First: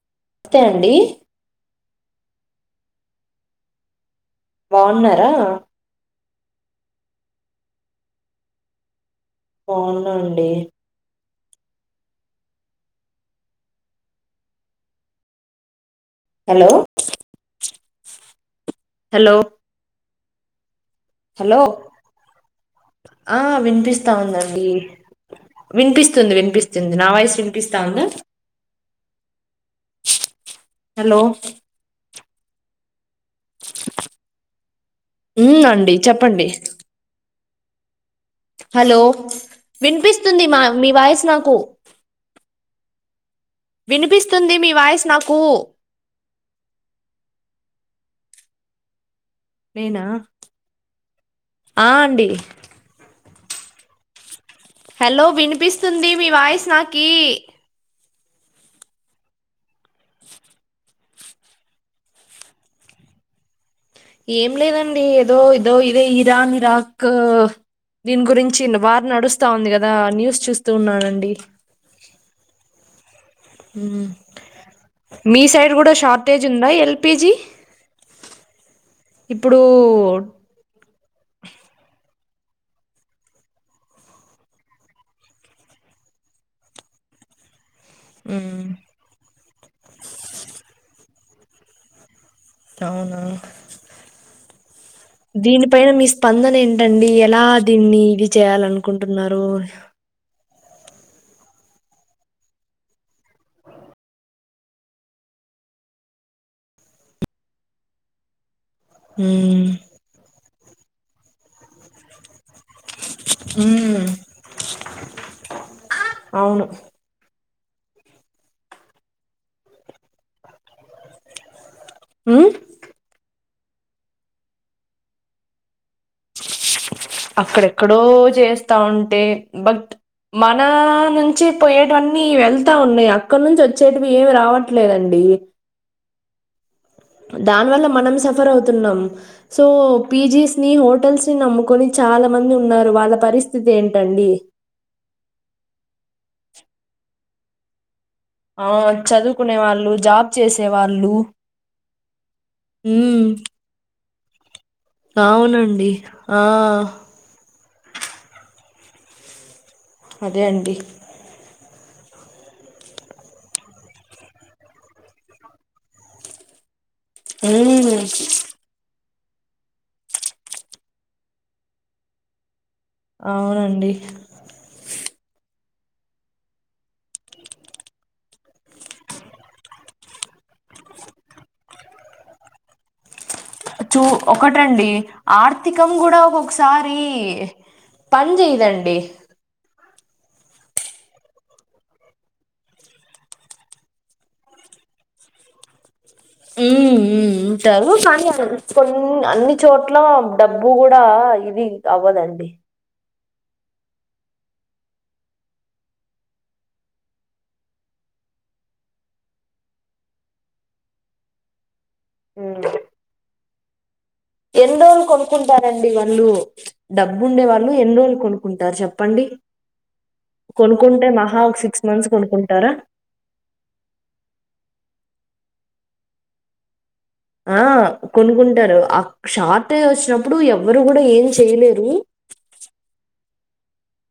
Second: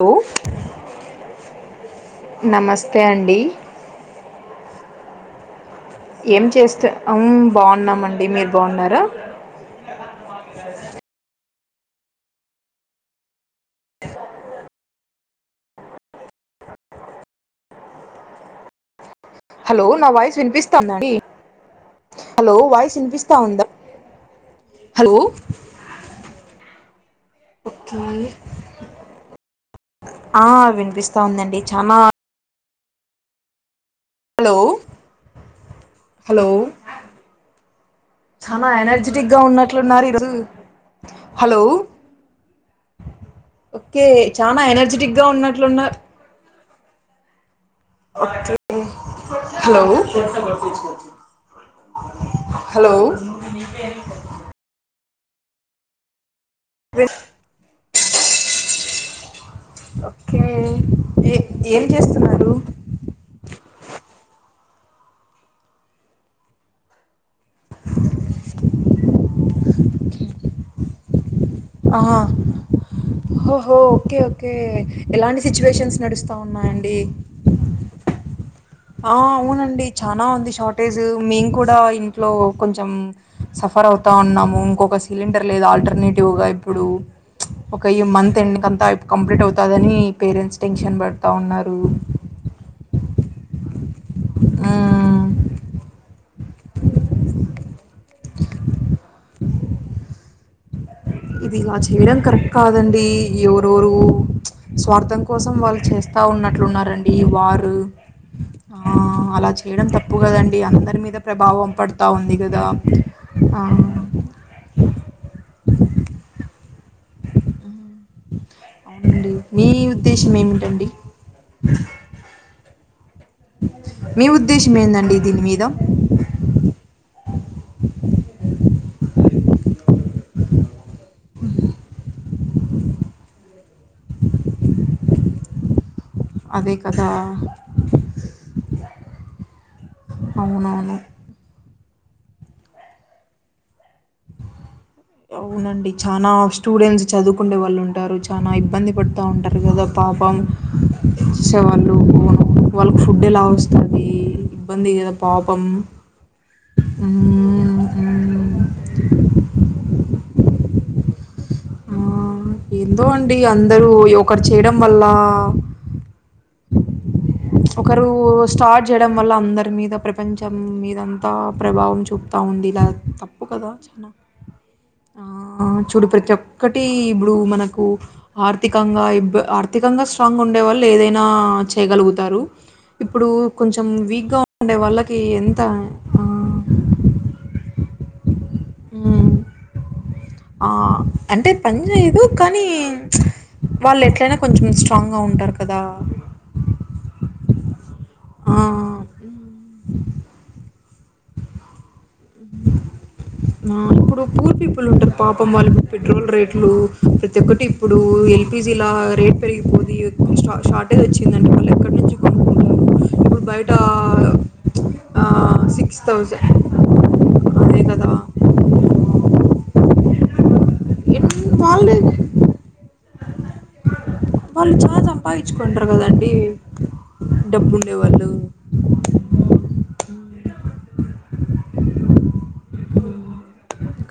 Hello నమస్తే అండి. నమస్తే అండి. బాగున్నారా. ఏం చేస్తే. మ్మ్ బాగున్నామండి మీరు బాగున్నారా అవునండి. హలో హలో నా వాయిస్ వినిపిస్తాందండి. హలో హలో వాయిస్ వినిపిస్తా ఆ ఉందా వినిపిస్తా ఉందండి. హలో వినిపిస్తుంది. వినిపిస్తు నా వాయిసు వినిపిస్తా ఓకే ఉందా ఆ హలో వినిపిస్తా ఉందండి. చానా హలో ఉ అండి చెప్పండి. హలో చాలా హలో ఎనర్జెటిక్ గా ఉన్నట్లున్నారు ఈరోజు వినిపిస్తుంది మా మీ వాయిస్ నాకు హలో ఓకే వినిపిస్తుంది చాలా మీ వాయిస్ ఎనర్జెటిక్ గా నాకు ఉన్నట్లున్నారు. Okay hello. నేనా ఆ అండి హలో [unintelligible] హలో వినిపిస్తుంది. మీ వాయిస్ నాకీ ఓకే ఏ ఏం చేస్తున్నారు. ఏం లేదండి. ఏదో ఏదో ఇదే ఇరాన్ ఇరాక్ దీని గురించి వార్ నడుస్తా ఉంది కదా. న్యూస్ చూస్తూ ఉన్నానండి. ఆహ ఓహో మ్మ్. Okay okay. ఎలాంటి మీ సైడ్ కూడా సిచ్యువేషన్స్ నడుస్తా షార్టేజ్ ఉందా ఉన్నాయండి. ఎల్పిజి [inaudible] ఆ ఇప్పుడు అవునండి. చానా ఉంది షార్టేజ్. మేము కూడా ఇంట్లో కొంచెం సఫర్ అవుతా ఉన్నాము ఇంకొక సిలిండర్ లేదు ఆల్టర్ నీటిగా ఇప్పుడు ఒక మంత్ ఎండ్ మ్మ్. కంతా కంప్లీట్ అవుతదని పేరెంట్స్ టెన్షన్ పెడతా ఉన్నారు అవునా హ్మ్. దీనిపైన మస్ స్పందన ఏంటండి ఎలా దీన్ని ఇది చేయాల అనుకుంటున్నారు ఇది ఇలా చేయడం కరెక్ట్ కాదండి ఎవరెరు స్వార్థం కోసం వాళ్ళు చేస్తా ఉన్నట్లు ఉన్నారండి వారు ఆ ఉ అలా చేయడం తప్పు కదండి అందరి మీద ప్రభావం పడతా ఉంది కదా ఆ హ అవును అవునండి మీ ఉద్దేశం ఏమిటండి హ మీ ఉద్దేశం ఏందండి దీని మీద అక్కడెక్కడో చేస్తా ఉంటే బట్ మన నుంచి పోయేటువంటి వెళ్తా ఉన్నాయి అక్కడ నుంచి వచ్చేటివి ఏమి రావట్లేదండి అదే కదా దాని వల్ల మనం సఫర్ అవుతున్నాం సో పీజీస్ ని అవునవును హోటల్స్ ని నమ్ముకొని చాలా మంది ఉన్నారు వాళ్ళ పరిస్థితి ఏంటి అవునండి చనా స్టూడెంట్స్ చదువుకుండే వాళ్ళు ఉంటారు చాలా ఆ ఇబ్బంది పడుతా చదువుకునే ఉంటారు కదా వాళ్ళు జాబ్ చేసే వాళ్ళు పాపంర వాళ్ళు వాళ్ళకి ఫుడ్ ఉమ్ వస్తా ఇబ్బంది కథ పాపం అవునండి ఆ అదే అండి ఆ ఏందో అండి అందరుూ ఒకరు చేయడం వల్ల ఉమ్ ఒకరు స్టార్ట్ చేయడం వల్ల అందరి మీద ప్రపంచం మీద అంతా ప్రభావం చూపుతా ఉంది ఇలా తప్పు కదా అవునండి చాలా చూడు ప్రతి ఒక్క ఒకటి ఇప్పుడు మనకు ఆర్థికంగా ఇబ్బ ఆర్థికంగా స్ట్రాంగ్ ఉండేవాళ్ళు ఏదైనా చేయగలుగుతారు ఇప్పుడు కొంచెం చూ వీక్గా ఉండే ఒకటండి వాళ్ళకి ఎంత ఆర్థికం కూడా ఆ, ఒకొక్కసారి పని చేయదండి మ్మ్, ఆ అంటే పని చేయదు కానీ వాళ్ళు ఎట్లయినా కొంచెం స్ట్రాంగ్ గా ఉంటారు కదా హ్మ్ హ్మ్ ఉంటారు కానీ ఆ, కొన్ని అన్ని చోట్ల డబ్బు గూ డ ఇది అవ్వదండి ఆ ఇప్పుడు పూర్ పీపుల్ ఉంటరు పాపం వాళ్ళ పెట్రోల్ రేట్లు ప్రతి ఒక్కటి ఇప్పుడు ఎల్పిజీ లా రేట్ పెరిగిపోది షార్టేజ్ వచ్చిందం మళ్ళ ఎక్కడ నుంచి కొ హ్మ్ ఇప్పుడు బయట ఎన్ని రోజులు కొనుక్కుంటారండి సిక్స్ వాళ్ళు థౌజండ్ డబ్బు ఉండే వాళ్ళు అదే ఎన్ని కదా రోజు కొనుక్కుంటారు చెప్పండి కొనుకుంటే ఎన్- మహా ఒక సిక్స్ వాళ్ళే మంత్స్ కొనుకుంటారా పయించుకుంటారు కదండి ఆ డబ్బు ఉండే వాళ్ళు కొనుకుంటారు ఆ షార్టెజ్ వచ్చినప్పుడు ఎవ్వరు కూడా ఏం చేయలేరు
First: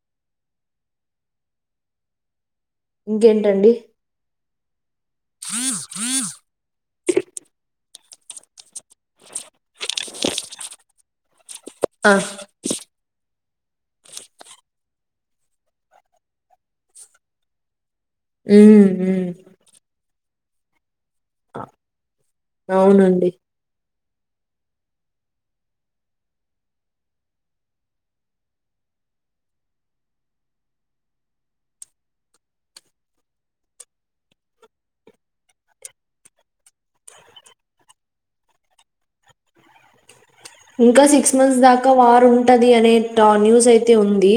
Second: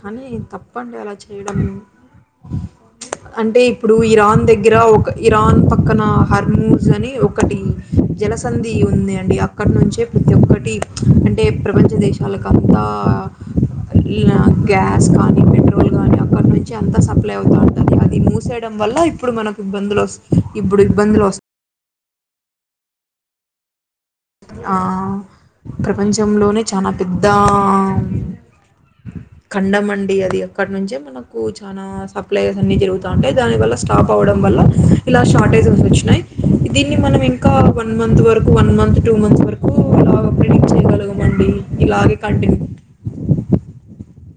కానీ తప్పండి అలా చేయడం అంటే ఇంకేంటండి ఇప్పుడు ఇరాన్ దగ్గర ఒక ఇరాన్ పక్కన హర్మూజ్ అని ఒకటి జలసంధి ఉంది అండి అక్కడ నుంచే ప్రతి ఒక్కటి అం టే ప్రపంచ ఆ దేశాలకు అంతా గ్యాస్ కానీ పెట్రోల్ కానీ అక్కడ నుంచి అంత సప్లై అవుతా అ అది మూసేయడం ఉమ్ వల్ల ఉమ్ ఇప్పుడు మనకు ఇబ్బందులు వస్ ఇప్పుడు ఇబ్బందులు వస్ అవునండి ఆ ప్రపంచంలోనే చానా పెద్ద కండమండి అది అక్కడ నుంచే మనకు చాలా సప్లైస్ అన్ని జరుగుతా ఉంటాయి దాని వల్ల స్టాప్ అవడం వాళ్ళ ఇలా షార్టెజ్స్ వచ్చినాయి దీన్ని మనం ఇంకా వన్ మంత్ వరుకు వన్ మంత్ టూ మంత్స్ వరకు లావం ఇంకా సిక్స్ మంత్స్ దాకా వార్ కంటిన్యూ ఉంటది అనే ట న్యూస్ అయితే ఉంది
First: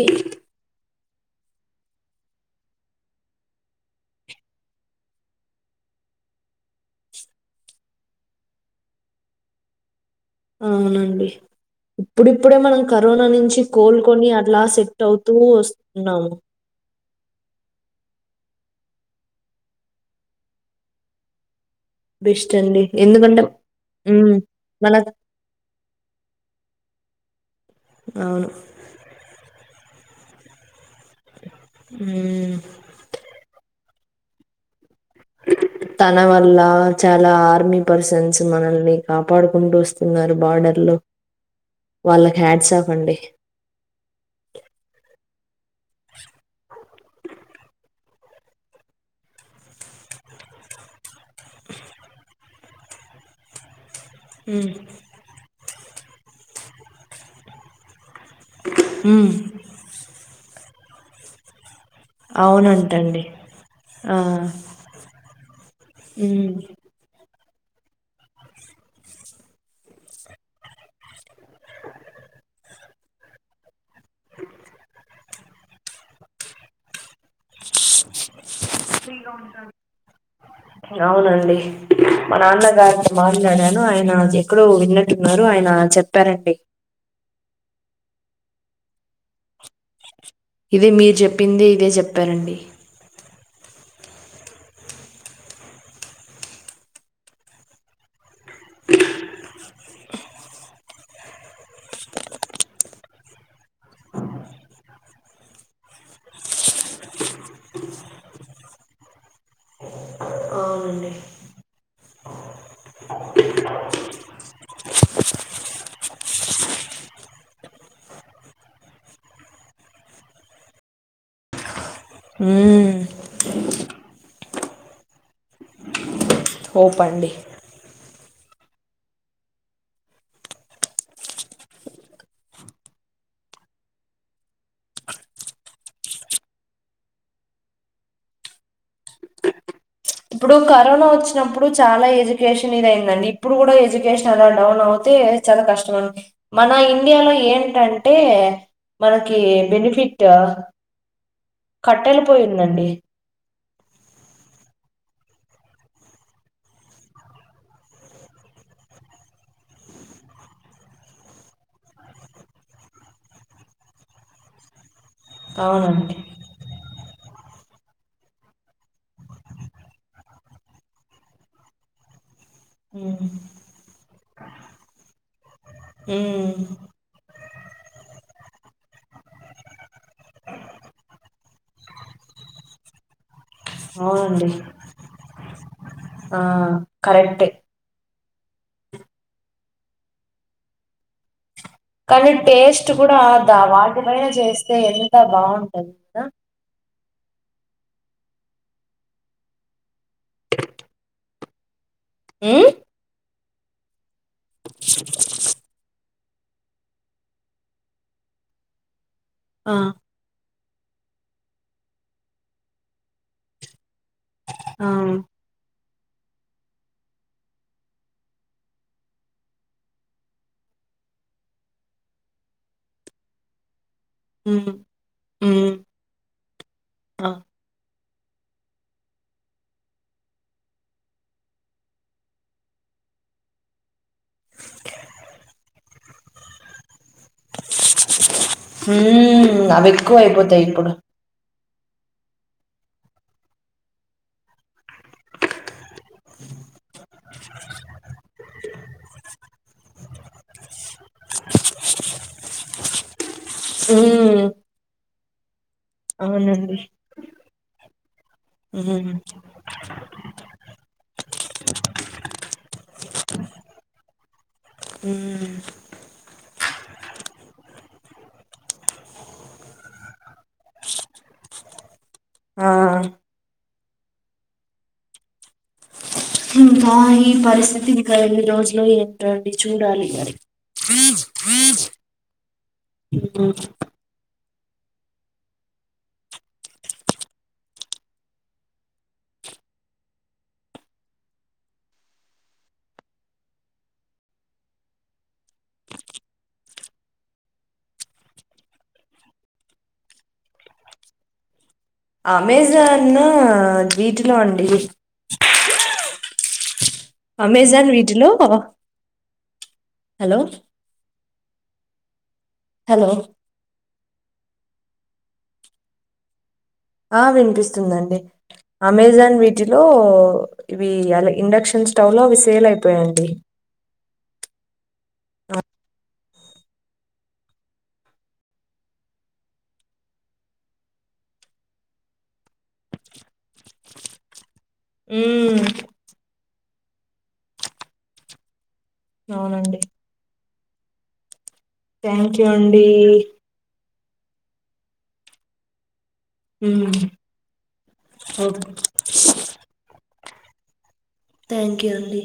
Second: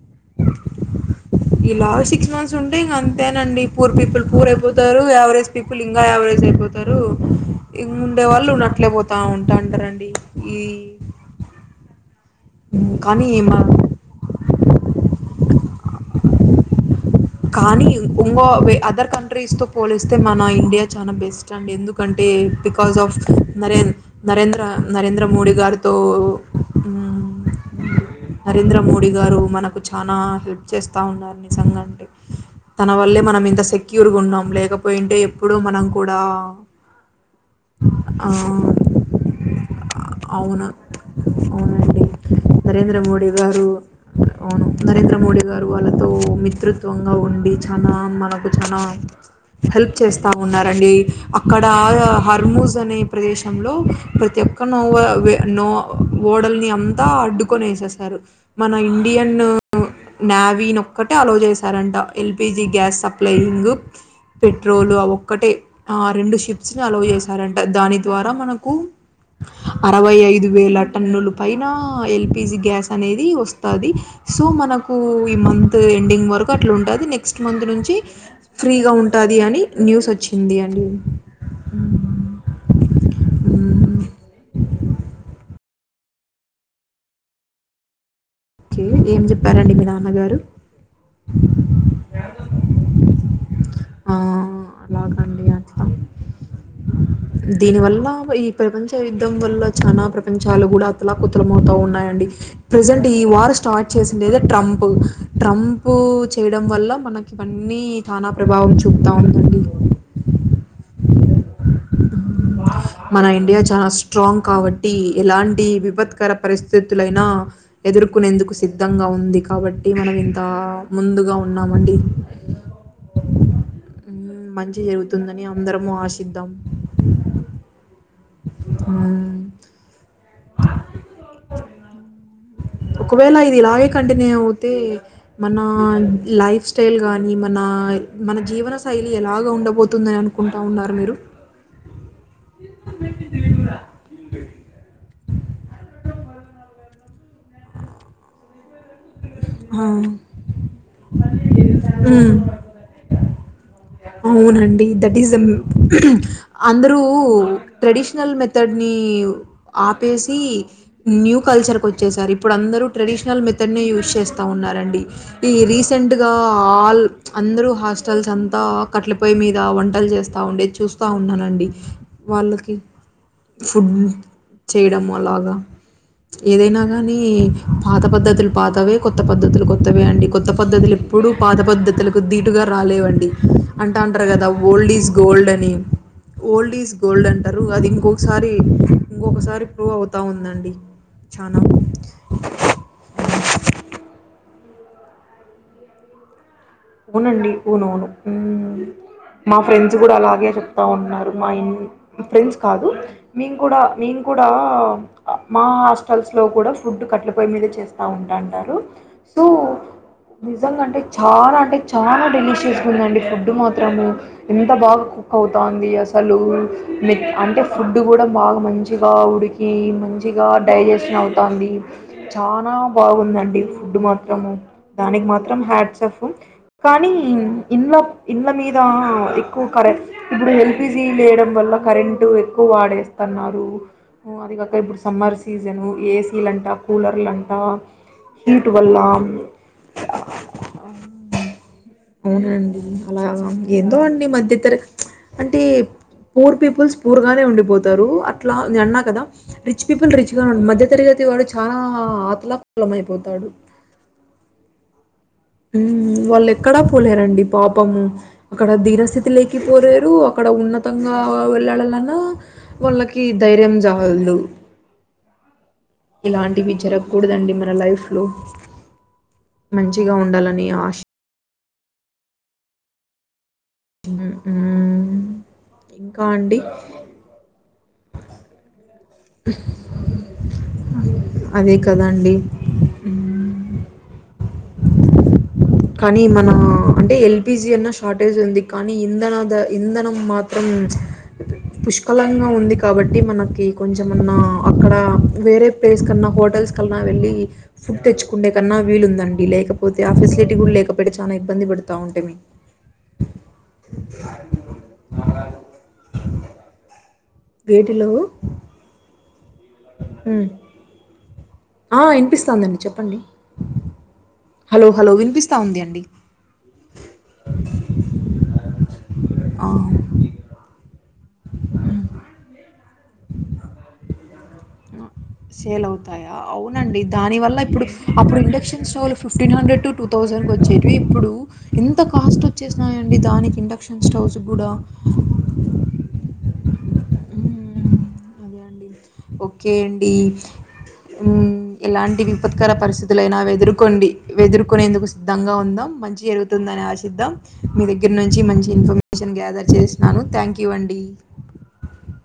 ఈ లాస్ట్ సిక్స్ మంత్స్ ఉంటే ఇంగ అంతేనండి పూర్ పీపుల్ పూర్ అయిపోతారు యావరేజ్ పీపుల్ ఇంకా యావరేజ్ సయిపోతారు ఇంగ ఉండే వాళ్ళు అట్లేపోతా ఉంటాంటారండి అవునండి ఇప్పుడు ఇప్పుడే మనం కరోనా కానీ నుంచి మన కోలుకొని అట్లా సెట్ అవుతూ వస్తున్నాము కానీ ఇంగో అదర్ కంట్రీస్ తో పోలిస్తే మన ఇండియా చాలా బెస్ట్ ఎందుకంటే బెస్ట్ అండి బికాస్ ఆఫ్ ఎందుకంటే నరేం ఉమ్ నరేంద్ర మన నరేంద్ర మోడీ గారితో హ్మ్ అవును నరేంద్ర మోడీ గారు మనకు చనా హెల్ప్ చేస్ [unintelligible] నిజంగా అండి ఉమ్ తన వల్లే మనం ఇంత సెక్యూర్ గా ఉన్నాం లేక పోయింటే ఎప్పుడు మనం కూడా తన వల్ల చాలా ఆర్మీ ఆ పర్సన్స్ మనల్ని కాపాడుకుంటూ వస్తున్నారు అవును బార్డర్ లో అవునండి వాళ్ళకి హ్యాట్స్ ఆఫ్ నరేంద్ర అండి మోడీ గారు అవును నరేంద్ర మోడీ గారు వాళ్ళతో మిత్రుత్వంగా ఉండి చనా మనకు చనా హెల్ప్ చేస్తా ఉన్నరండి అక్కడ హర్మూజ్ అనే ప్రదేశంలో ప్రతి ఒక్క ఉమ్ నోవ నో ఓడల్ని అంతా అడ్డుకొని వేసేసారు మన ఉమ్ ఇండియన్ నావి ని ఒక్కటే అలో చేస్ సరంట ఎల్పిజి గ్యాస్ అవునంటండి సప్లై ఇంగు ఆ పెట్రోలు ఆ ఒక్కటే ఆ రెండు ఉమ్ షిప్స్ ని అలో చేశారంట దాని ద్వారా మనకు అరవై ఐదు వేల టన్నుల పైన ఎల్పిజి గ్యాస్ అనేది వస్తది సో మనకు ఈ మంత్ ఎండింగ్ వరకు అట్లా ఉంటది నె నెక్స్ట్ మంత్ నుంచి ఫ్రీగా ఉంటది అని న్యూస్ వచ్చింది అండి అవునండి మా నాన్నగారితో మాట్లాడాను మ్మ్ ఆయన చె ఎక్కడో విన్నట్టున్నారు ఆయన చెప్పారండి కి ఏం చెప్ ఇదే మీరు చెప్పిందే ఇదే చెప్పారండి ఆ అలాగండి అట్లా దీనివల్ల ఈ ప్రపంచ యుద్ధం వల్ల చానా ప్రపంచాలు కూడా అతలాపకుతలమవుతా ఉన్నాయండి ప్రజెంట్ ఈ వార్ స్టార్ట్ చేసిండేదే ట్రంప్ ట్రంప్ చేయడం వల్ల మనకి ఇవన్నీ చానా ప్రభావం చూపుతా ఉందండి అ మన ఇండియా చాలా స్ట్రాంగ్ కాబట్టి ఎలాంటి విపత్కర పరిస్థితులైనా ఎదు ఎరుకునేందుకు సిద్ధంగా ఉంది కాబట్టి మనం ఇంతా ముందుగా ఉన్నామండి హ్మ్ హ్మ్ మంచి జరుగుతుందని అందరము ఆశిద్దాం ోపాండే హ్మ్ ఒకవేళ ఇది ఇలాగే కంటిన్యూ అవుతే మన లైఫ్ స్టైల్ గాని మన మన జీవన శైలి ఎలాగా ఉండబో ఇప్పుడు కరోనా వచ్చినప్పుడు చాలా ఎడ్యుకేషన్ ఇది అయిందండి ఇప్పుడు కూడా ఎడ్యుకేషన్ అలా డౌన్ అవుతే చాలా కష్టం అండి మన ఇండియాలో ఏంటంటే మనకి ఆ. బెనిఫిట్ కట్టెల మ్మ్. పొయ్యి ఉందండి అవునండి దట్ ఈస్ ద అందరూ ట్రెడిషనల్ మెథడ్ ని ఆపేసి న్యూ కల్చర్ కు వచ్చేశారు ఇప్పుడుందరూ ట్రెడిషనల్ మెథడ్ నే యూస్ చేస్తా ఉన్నారండి ఈ అవునండి రీసెంట్గా ఆల్ అందరూ హాస్టల్స్ అంతా కట్లపొయ్యి మీద వంటలు చేస్తా ఉండే చూస్తా ఉన్నానండి వాళ్ళకి మ్మ్ ఫుడ్ చేయడము అలాగా మ్మ్ ఏదైనా కానీ పాత పద్ధతులు పాతవే కొత్త పద్ధతులు కొత్తవే అండి కొత్త పద్ధతులు ఎప్పుడు పాత పద్ధతులకు దీటుగా రాలేవండి అంటా అంటారు కదా అవునండి ఓల్డ్ ఈజ్ గోల్డ్ అని ఆ ఓల్డ్ ఈజ్ గోల్డ్ కరెక్టే అంటారు అది ఇంకొ సారి ఇంకొకసారి ప్రూవ్ అవుతా ఉందండి చాలా కానీ టేస్ట్ కూడాదా వాటిపైైన చేస్త [unintelligible] అే ఎంత బాగుంటది [unintelligible] అవునండి అవునువును మా ఫ్రెండ్స్ కూడా అలాగే చెప్తా ఉన్నారు మా ఇ ఫ్రెండ్స్ కాదు మేం కూడా మేం కూడా మా హోటల్స్ లో కూడా ఫుడ్ కట్ల పోయి మీద చేస్తా ఉంటాంటారు సో, ఆ నిజంగా అంటే చాలా అంటే చాలా డెలిషియస్గా ఉందండి ఫుడ్ మా త్రము ఎంత ఆ బాగా కుక్ అవుతాంది అస సలు మి అంటే ఫుడ్ కూడా బాగా మంచిగా ఉడికి మంచిగా డైజెస్ట్ అవుతాంది చానా బాగుందండి ఫుడ్ మాత్రము దానికి మాత్రం మ్మ్ హ్యాట్సాఫ్ కానీ ఇ ఇళ్ల మీద ఎక్కువ కరెంట్ ఇప్పుడు ఎల్పిజీ లేయడం వల్ల కరెంట్ ఎక్కువ పడేస్తన్నారు అది కాక ఇప్పుడు సమ్మర్ సీజను ఏసీలంట కూలర్లంట హీట్ వల్ల హ్మ్మ్ అవి ఎక్కువ అయిపోతాయి ఇప్పుడు అవునండి అలా ఏందో అండి మధ్యతర అంటే పూర్ పీపుల్స్ పూరుగానే ఉండిపోతారు అట్లా నే అన్నా కదా రిచ్ పీపుల్ రిచ్ గా ఉ మధ్య తరగతి ప్రతి వాడు చాలా ఆతలా కుతలం అయిపోతాడు హ్మ్మ్ అ వాళ్ళు ఎక్కడా పోలేరండి పాపము అక్కడ మ్మ్ దిరస్థితి లేకి పోలేరు అక్కడ ఉన్నతంగా వెళ్ళడాలన్నా [unintelligible] వాళ్ళకి ధైర్యం చాలదు ఉ ఇలాంటి విజ జరగకూడదండి మన లైఫ్ లో మంచిగా ఉండాలని ఆశ ఆ ఉహూ బా ఈ పరిస్థితి ఇంకా ఎన్ని రోజులో ఏమో ట్టడి చూడాలి అ అదే కదండీ! హ్మ్. కానీ మనం అంటే ఎల్పిజీ అన్నా షార్టేజ్ ఉంది కానీ ఇంధన ఇంధనం మాత్రం అ పుష్కలంగా ఉంది కాబట్టి మనకి కొంచమన్నా అక్కడ వేరే ప్లేస్ కన్నా హోటల్స్ కన్నా వెళ్ళి ఫుడ్ తెచ్చుకుంటే కన్నా వీలుందండి లేకపోతే ఆఫీస్ కూడా లేకపోతే చాలా ఇబ్బంది పడుత అమెజాను వీటిలో అండి అమెజాన్ వేటిలో వీటిలో హలో హ్మ్. ఆ వినిపిస్తాందిండి హలో చెప్పండి హలో హలో వినిపిస్తా ఉంది అండి ఆ వినిపిస్తుందండి అమెజాన్ వీటిలో ఆ! ఇవి అలా ఇండక్షన్ స్టవ్ లో అవి సేల్ అయిపోయండి సేల్ అవుతాయ అవునండి దాని వల్ల ఇప్పుడు అప్పుడు induction stove fifteen hundred to two thousand వచ్చేవి ఇప్పుడు ఎంత కాస్ట్ వచ్చేసినయిడి దానికి ఇండక్షన్ స్టవ్స్ కూడా మ్ మ్మ్ అదే అండి ఓకే అవునండి అండి ఎలాంటి థ్యాంక్ యూ విపత్కర అండి పరిస్థితుల అైనా ఎదుర్కొండి ఎదుర్కొనేందుకు సిద్ధంగా ఉందాం మంచి జరుగుతుందని ఉమ్ ఆశిద్దాం మీ దగ్గర నుంచి ఓకే మంచి ఇన్ఫర్మేషన్ గ్యాదర్ చేసినాను థ్యాంక్ యూ అండి థ్యాంక్ యూ అండి